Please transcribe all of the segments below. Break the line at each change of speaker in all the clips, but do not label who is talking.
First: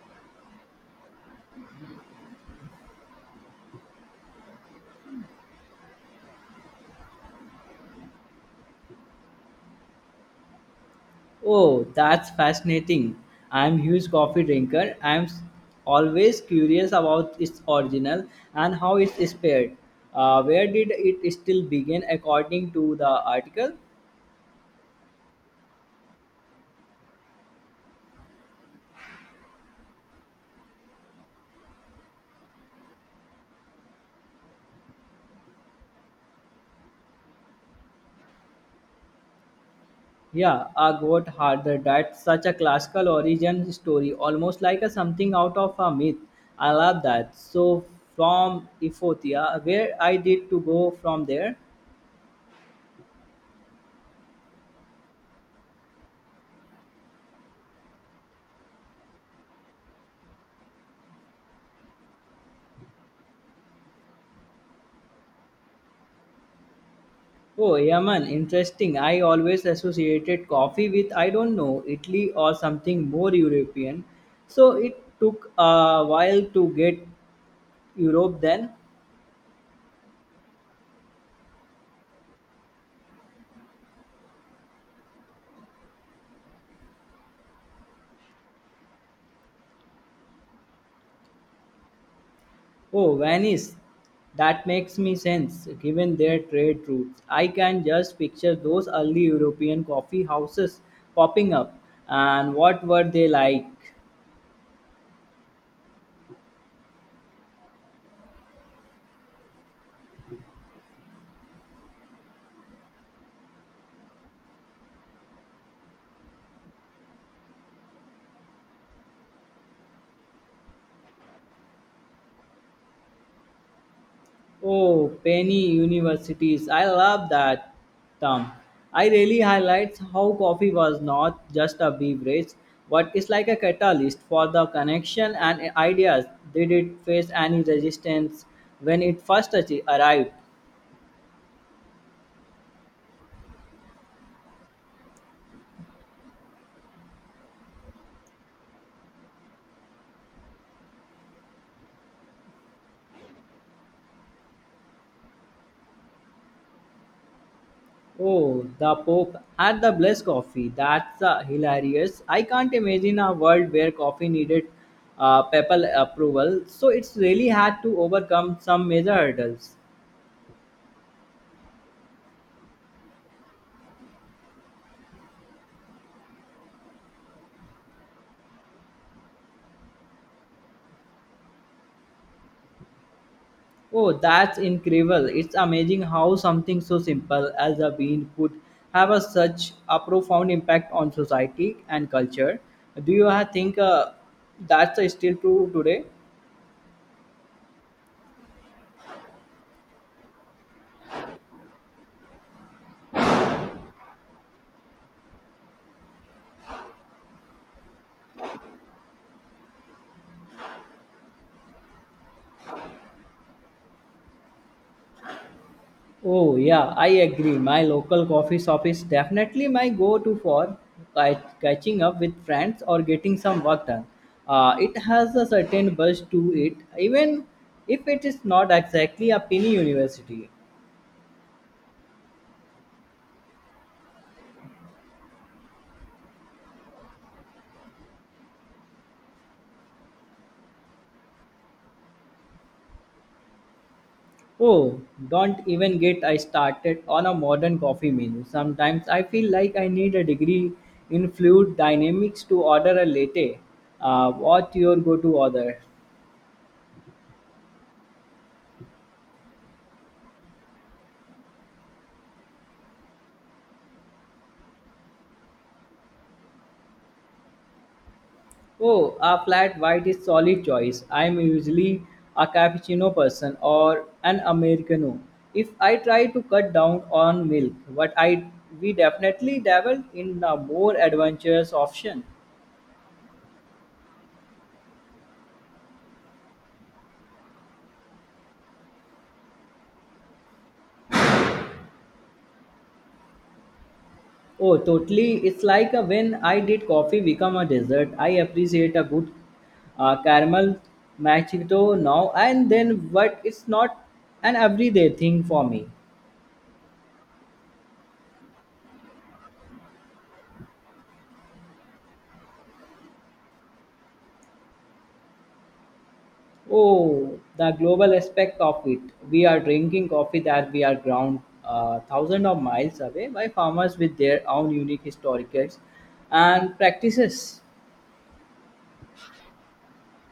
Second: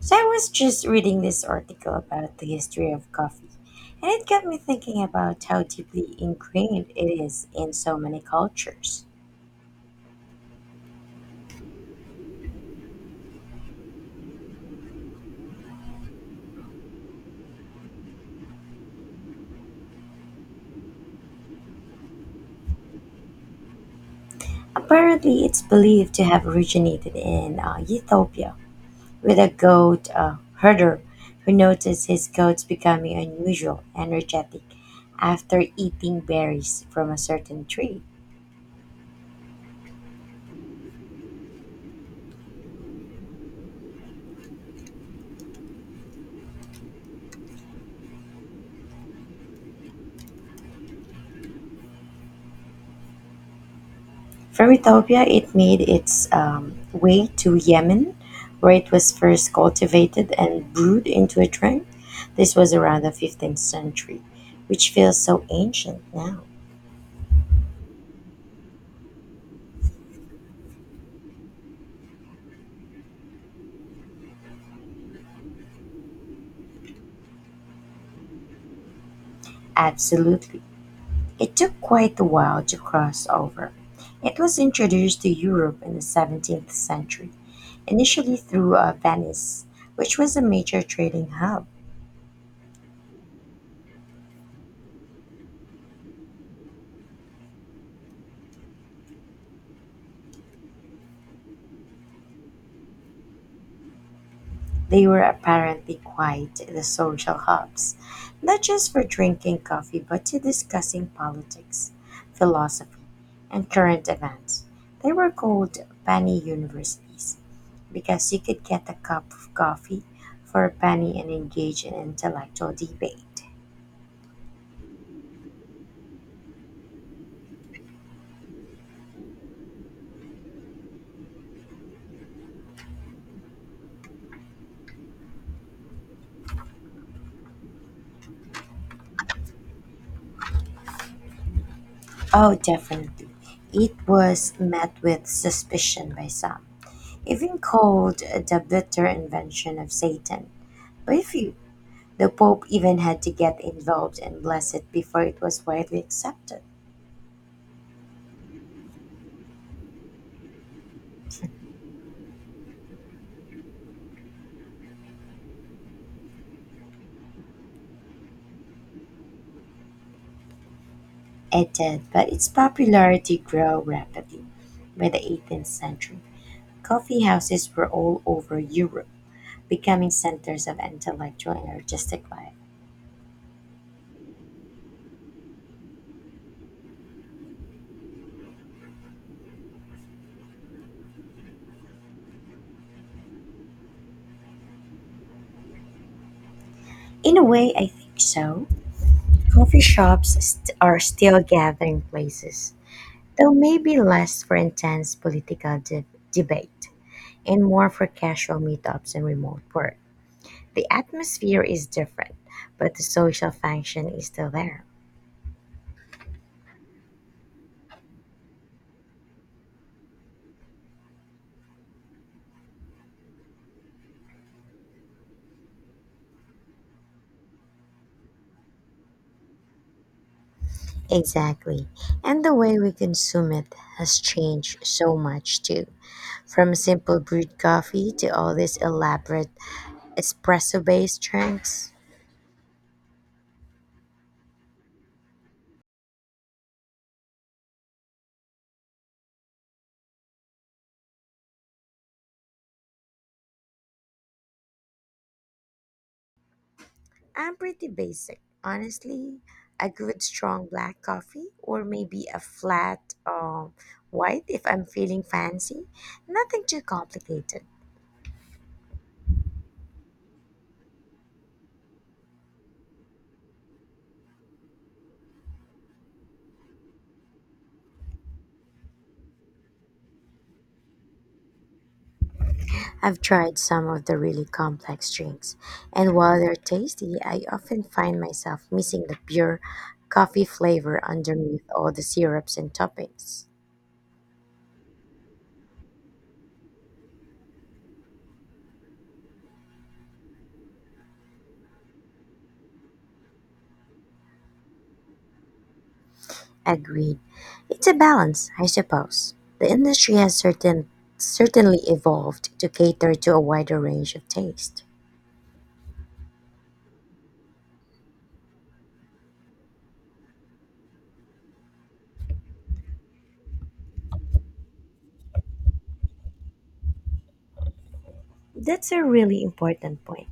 So I was just reading this article about the history of coffee, and it got me thinking about how deeply ingrained it is in so many cultures.
Oh, that's fascinating. I'm huge coffee drinker. Always curious about its original and how it's spared. Where did it still begin according to the article?
Apparently, it's believed to have originated in Ethiopia with a goat herder who noticed his goats becoming unusual, energetic after eating berries from a certain tree.
Yeah, Agwat Harder. That's such a classical origin story, almost like a something out of a myth. I love that. So from Ethiopia, where I did to go from there?
From Ethiopia it made its way to Yemen, where it was first cultivated and brewed into a drink. This was around the 15th century, which feels so ancient now.
Oh, Yaman, interesting. I always associated coffee with, I don't know, Italy or something more European. So it took a while to get Europe then.
Absolutely. It took quite a while to cross over. It was introduced to Europe in the 17th century, initially through Venice, which was a major trading hub.
Oh, Venice. That makes me sense given their trade routes. I can just picture those early European coffee houses popping up. And what were they like?
They were apparently quite the social hubs, not just for drinking coffee but to discussing politics, philosophy, and current events. They were called penny universities because you could get a cup of coffee for a penny and engage in intellectual debate.
Oh, penny universities. I love that term. I really highlights how coffee was not just a beverage, but it's like a catalyst for the connection and ideas. Did it face any resistance when it first arrived?
Oh, definitely. It was met with suspicion by some, even called the bitter invention of Satan by few. The Pope even had to get involved and bless it before it was widely accepted.
Oh, the Pope had the blessed coffee. That's hilarious. I can't imagine a world where coffee needed papal approval, so it's really had to overcome some major hurdles.
It did, but its popularity grew rapidly. By the 18th century, coffee houses were all over Europe, becoming centers of intellectual and artistic life.
Oh, that's incredible. It's amazing how something so simple as a bean could have a, such a profound impact on society and culture. Do you think that's still true today?
In a way, I think so. Coffee shops are still gathering places, though maybe less for intense debate and more for casual meetups and remote work. The atmosphere is different, but the social function is still there.
Oh, yeah, I agree. My local coffee shop is definitely my go to for catching up with friends or getting some work done. It has a certain buzz to it, even if it is not exactly a penny university.
Exactly. And the way we consume it has changed so much too. From simple brewed coffee to all these elaborate espresso based drinks.
Oh, don't even get I started on a modern coffee menu. Sometimes I feel like I need a degree in fluid dynamics to order a latte. What your go-to order?
I'm pretty basic, honestly. A good strong black coffee or maybe a flat white if I'm feeling fancy. Nothing too complicated.
Oh, a flat white is solid choice. I'm usually a cappuccino person or an americano. If I try to cut down on milk, but I we definitely dabble in a more adventurous option.
I've tried some of the really complex drinks, and while they're tasty, I often find myself missing the pure coffee flavor underneath all the syrups and toppings.
Oh, totally. It's like when I did coffee become a dessert. I appreciate a good caramel machito now and then, but it's not an everyday thing for me.
Agreed. It's a balance, I suppose. The industry has certainly evolved to cater to a wider range of taste.
Oh, the global aspect of it. We are drinking coffee that we are ground thousands of miles away by farmers with their own unique historicals and practices.
That's a really important point.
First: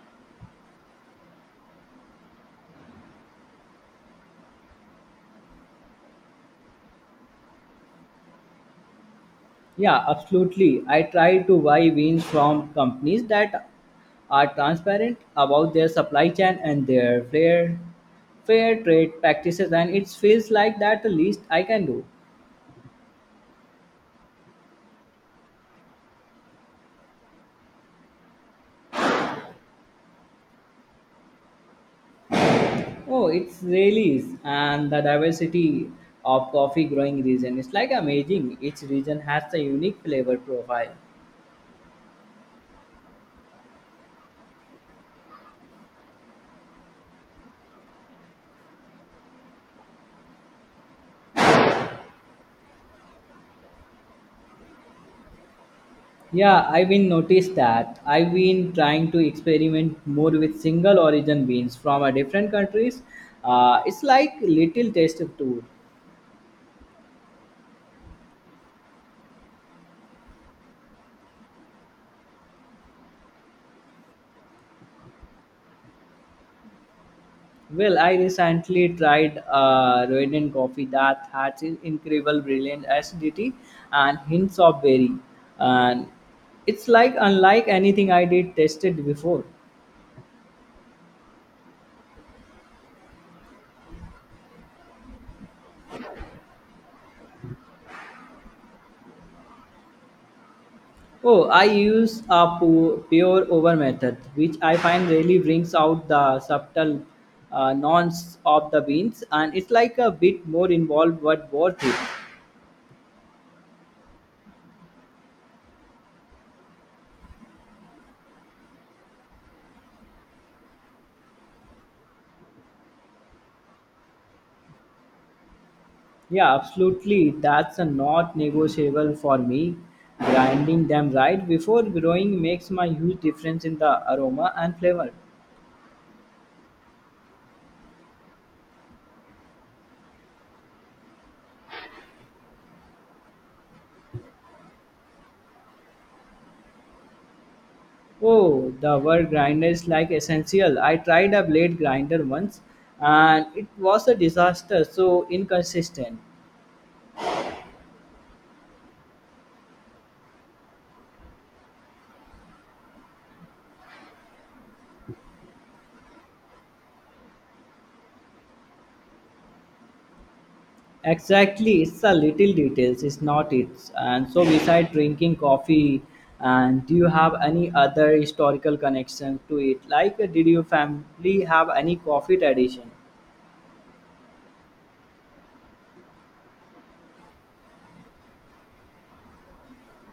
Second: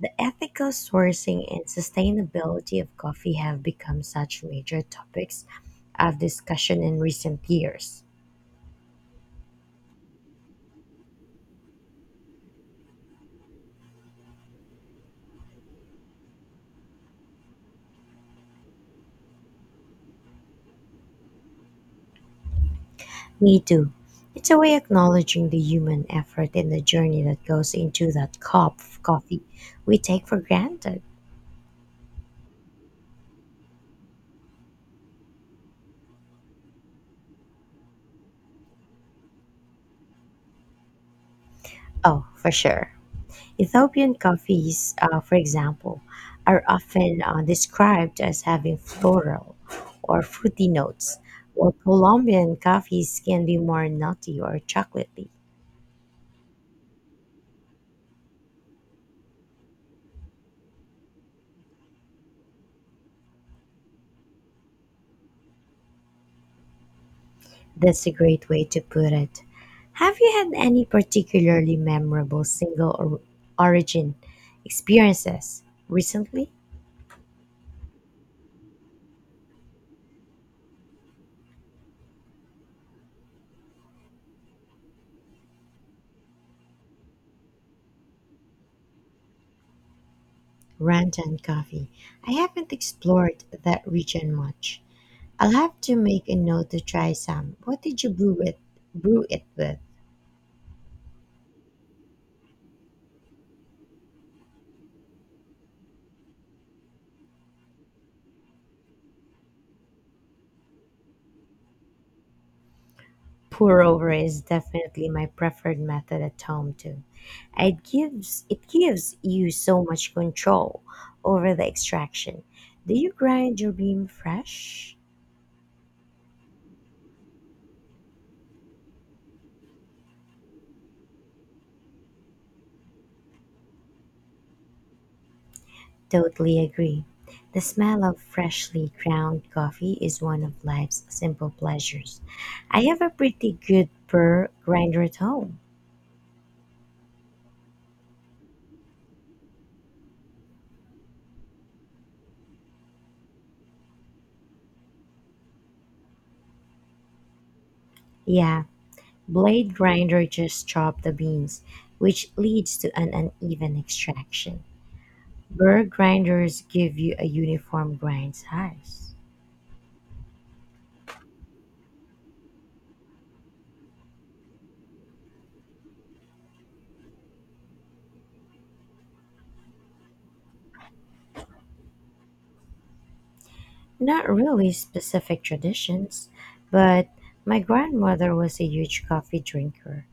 The ethical sourcing and sustainability of coffee have become such major topics of discussion in recent years.
Yeah, absolutely. I try to buy beans from companies that are transparent about their supply chain and their fair trade practices and it feels like that the least I can do.
Me too. It's a way acknowledging the human effort in the journey that goes into that cup of coffee we take for granted.
Oh, it's really is and the diversity of coffee growing region is like amazing. Each region has a unique flavor profile.
Oh, for sure. Ethiopian coffees, for example, are often described as having floral or fruity notes, while Colombian coffees can be more nutty or chocolatey.
Yeah, I've been noticed that. I've been trying to experiment more with single origin beans from a different countries. It's like little taste of tour.
That's a great way to put it. Have you had any particularly memorable single or origin experiences recently?
Well, I recently tried a Rwandan coffee that has an incredible brilliant acidity and hints of berry, and it's like unlike anything I did tasted before.
Ranta and coffee. I haven't explored that region much. I'll have to make a note to try some. What did you brew it with?
Oh, I use a pure over method, which I find really brings out the subtle nonce of the beans, and it's like a bit more involved but worth it.
Pour over is definitely my preferred method at home too. It gives you so much control over the extraction. Do you grind your bean fresh?
Yeah, absolutely. That's a not negotiable for me. Grinding them right before growing makes my huge difference in the aroma and flavor.
Totally agree. The smell of freshly ground coffee is one of life's simple pleasures. I have a pretty good burr grinder at home.
Oh, the word grinder is like essential. I tried a blade grinder once, and it was a disaster. So inconsistent.
Yeah, blade grinder just chop the beans, which leads to an uneven extraction. Burr grinders give you a uniform grind size.
Exactly, it's the little details, it's not it. And so, beside drinking coffee, and do you have any other historical connection to it? Like, did your family have any coffee tradition?
Not really specific traditions, but my grandmother was a huge coffee drinker.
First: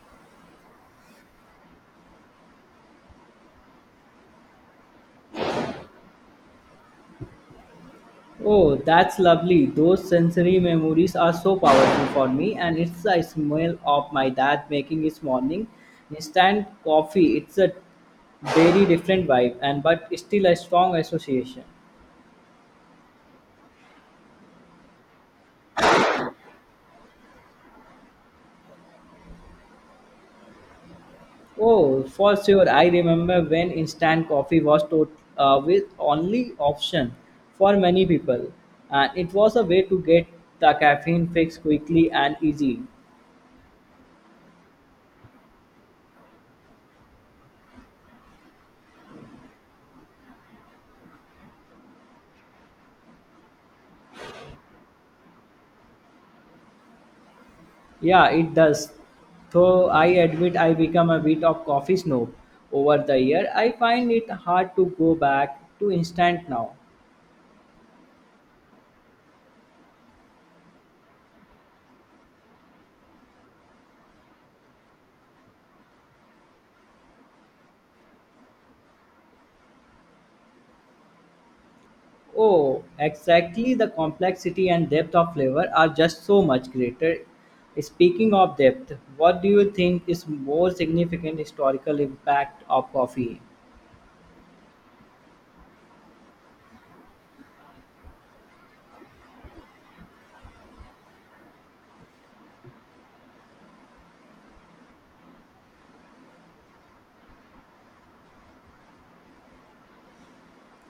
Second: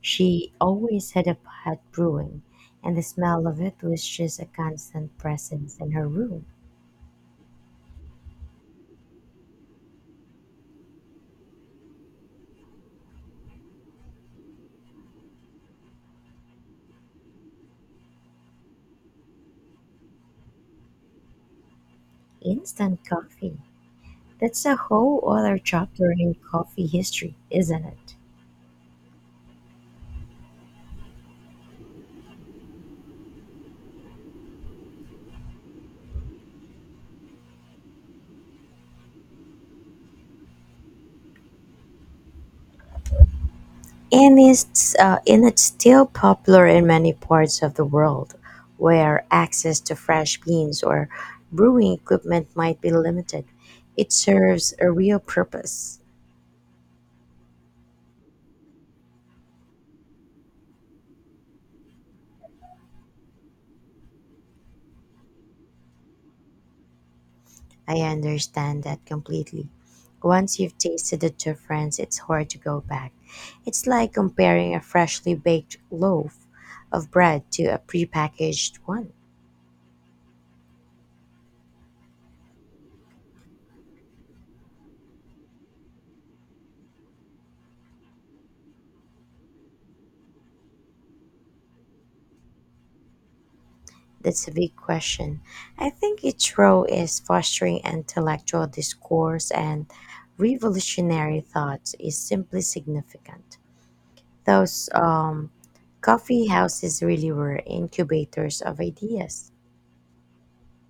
She always had a pot brewing, and the smell of it was just a constant presence in her room.
Oh, that's lovely. Those sensory memories are so powerful for me, and it's the smell of my dad making his morning instant coffee. It's a very different vibe, and but still a strong association.
Instant coffee. That's a whole other chapter in coffee history, isn't it?
Oh, for sure. I remember when instant coffee was to, with only option for many people, and it was a way to get the caffeine fix quickly and easy.
And it's still popular in many parts of the world where access to fresh beans or brewing equipment might be limited. It serves a real purpose.
Yeah, it does. Though I admit I become a bit of coffee snob over the year, I find it hard to go back to instant now.
I understand that completely. Once you've tasted the difference, it's hard to go back. It's like comparing a freshly baked loaf of bread to a prepackaged one.
Oh, exactly. The complexity and depth of flavor are just so much greater. Speaking of depth, what do you think is more significant historical impact of coffee?
That's a big question. I think its role is fostering intellectual discourse and revolutionary thoughts is simply significant. Those coffee houses really were incubators of ideas.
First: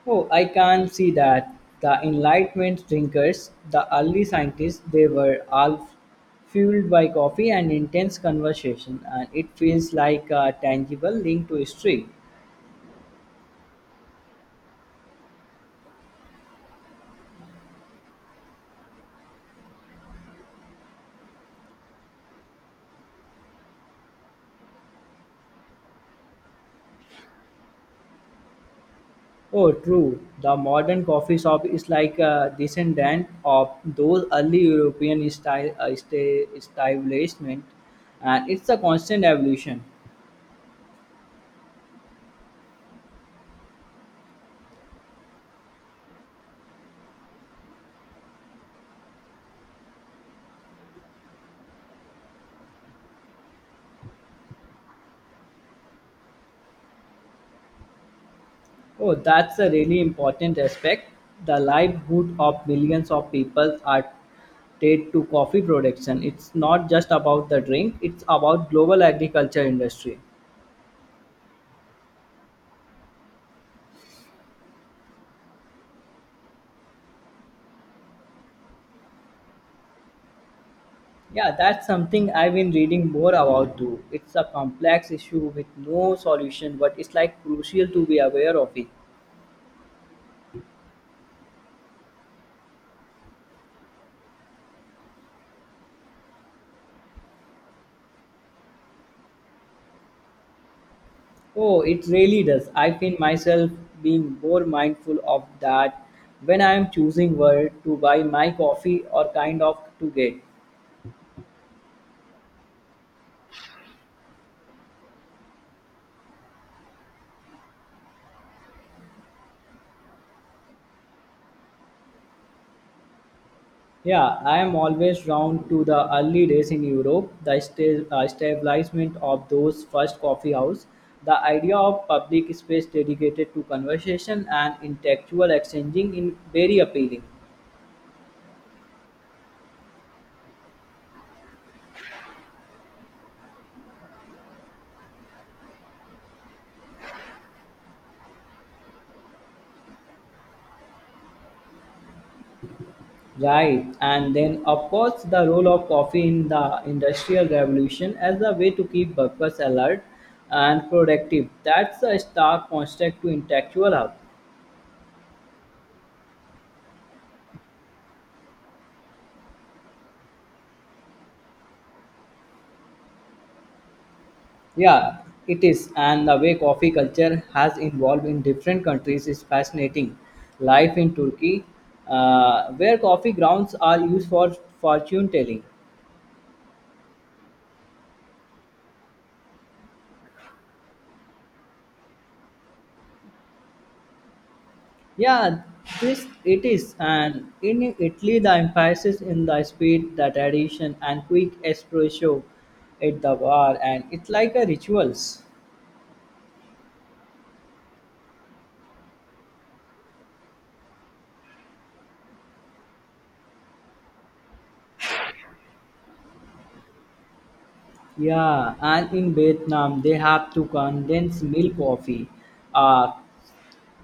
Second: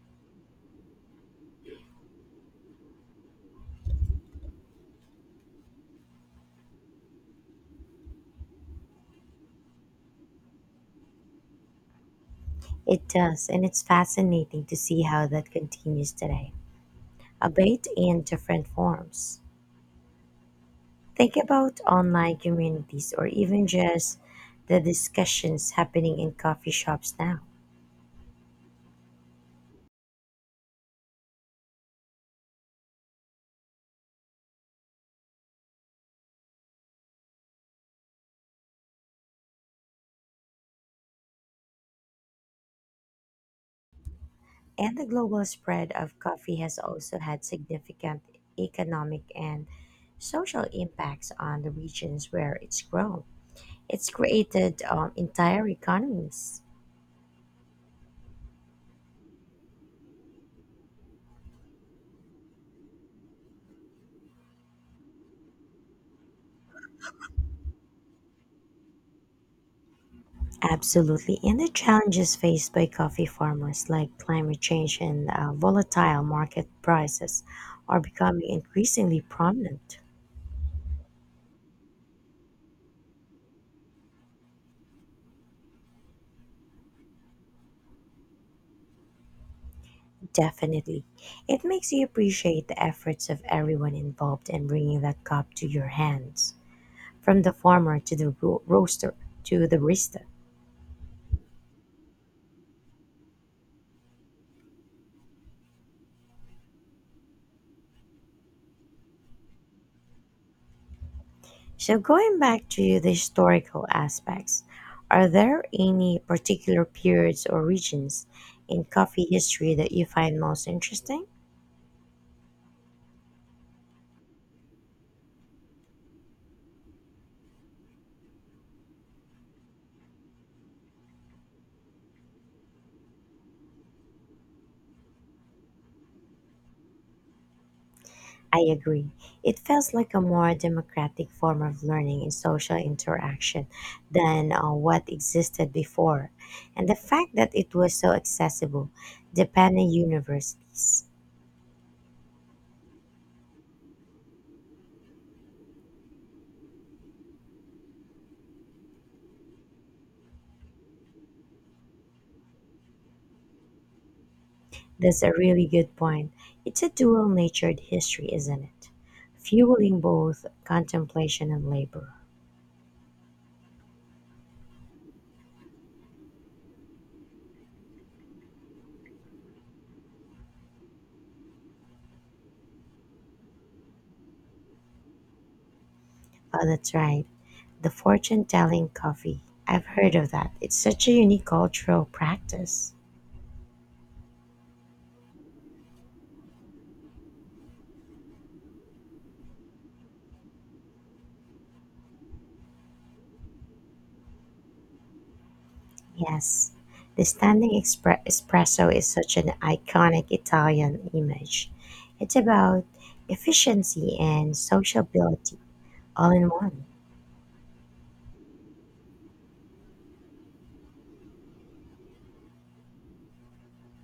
Oh, I can see that. The Enlightenment drinkers, the early scientists, they were all fueled by coffee and intense conversation, and it feels like a tangible link to history.
It does, and it's fascinating to see how that continues today, albeit in different forms. Think about online communities or even just the discussions happening in coffee shops now.
Oh, true. The modern coffee shop is like a descendant of those early European style establishment, and it's a constant evolution.
And the global spread of coffee has also had significant economic and social impacts on the regions where it's grown. It's created entire economies.
Oh, that's a really important aspect. The livelihood of millions of people are tied to coffee production. It's not just about the drink; it's about global agriculture industry.
Absolutely. And the challenges faced by coffee farmers, like climate change and volatile market prices, are becoming increasingly prominent.
Yeah, that's something I've been reading more about too. It's a complex issue with no solution, but it's like crucial to be aware of it.
Definitely. It makes you appreciate the efforts of everyone involved in bringing that cup to your hands. From the farmer to the roaster to the barista.
Oh, it really does. I find myself being more mindful of that when I am choosing where to buy my coffee or kind of to get.
So, going back to the historical aspects, are there any particular periods or regions in coffee history that you find most interesting?
Yeah, I am always drawn to the early days in Europe, the establishment of those first coffee house, the idea of public space dedicated to conversation and intellectual exchanging in very appealing.
I agree. It feels like a more democratic form of learning and social interaction than what existed before. And the fact that it was so accessible, depending universities.
Right, and then of course the role of coffee in the industrial revolution as a way to keep workers alert and productive. That's a stark contrast to intellectual hub.
That's a really good point. It's a dual natured history, isn't it? Fueling both contemplation and labor.
Yeah, it is, and the way coffee culture has evolved in different countries is fascinating. Life in Turkey, where coffee grounds are used for fortune telling.
Oh, that's right. The fortune telling coffee. I've heard of that. It's such a unique cultural practice.
Yeah, this it is, and in Italy, the emphasis in the speed, the tradition, and quick espresso at the bar, and it's like a rituals.
Yes, the espresso is such an iconic Italian image. It's about efficiency and sociability all in one.
Yeah, and in Vietnam, they have to condense milk coffee, uh,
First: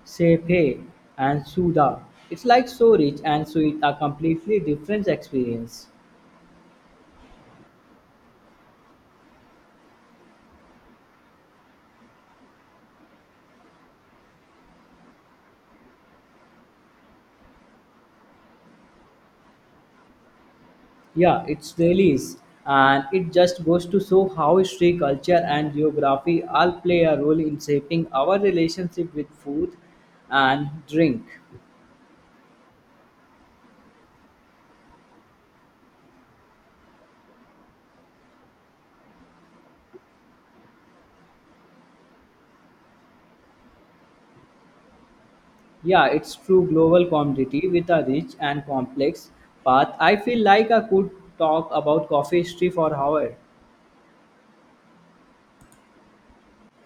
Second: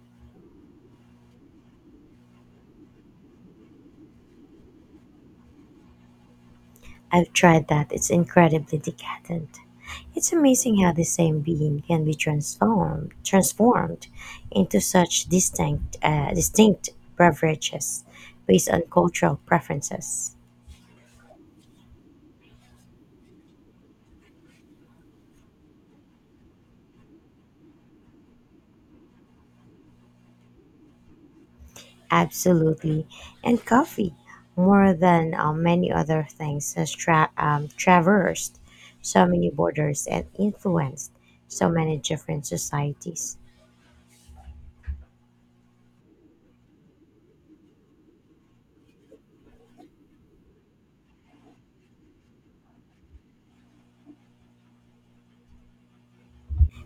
sepe, and suda. It's like so rich and sweet, a completely different experience.
I've tried that, it's incredibly decadent. It's amazing how the same being can be transformed into such distinct beverages based on cultural preferences.
Yeah, it really is. And it just goes to show how history, culture, and geography all play a role in shaping our relationship with food and drink.
Absolutely, and coffee more than many other things has traversed so many borders and influenced so many different societies.
Yeah, it's true global commodity with a rich and complex path. I feel like I could talk about coffee history for hours.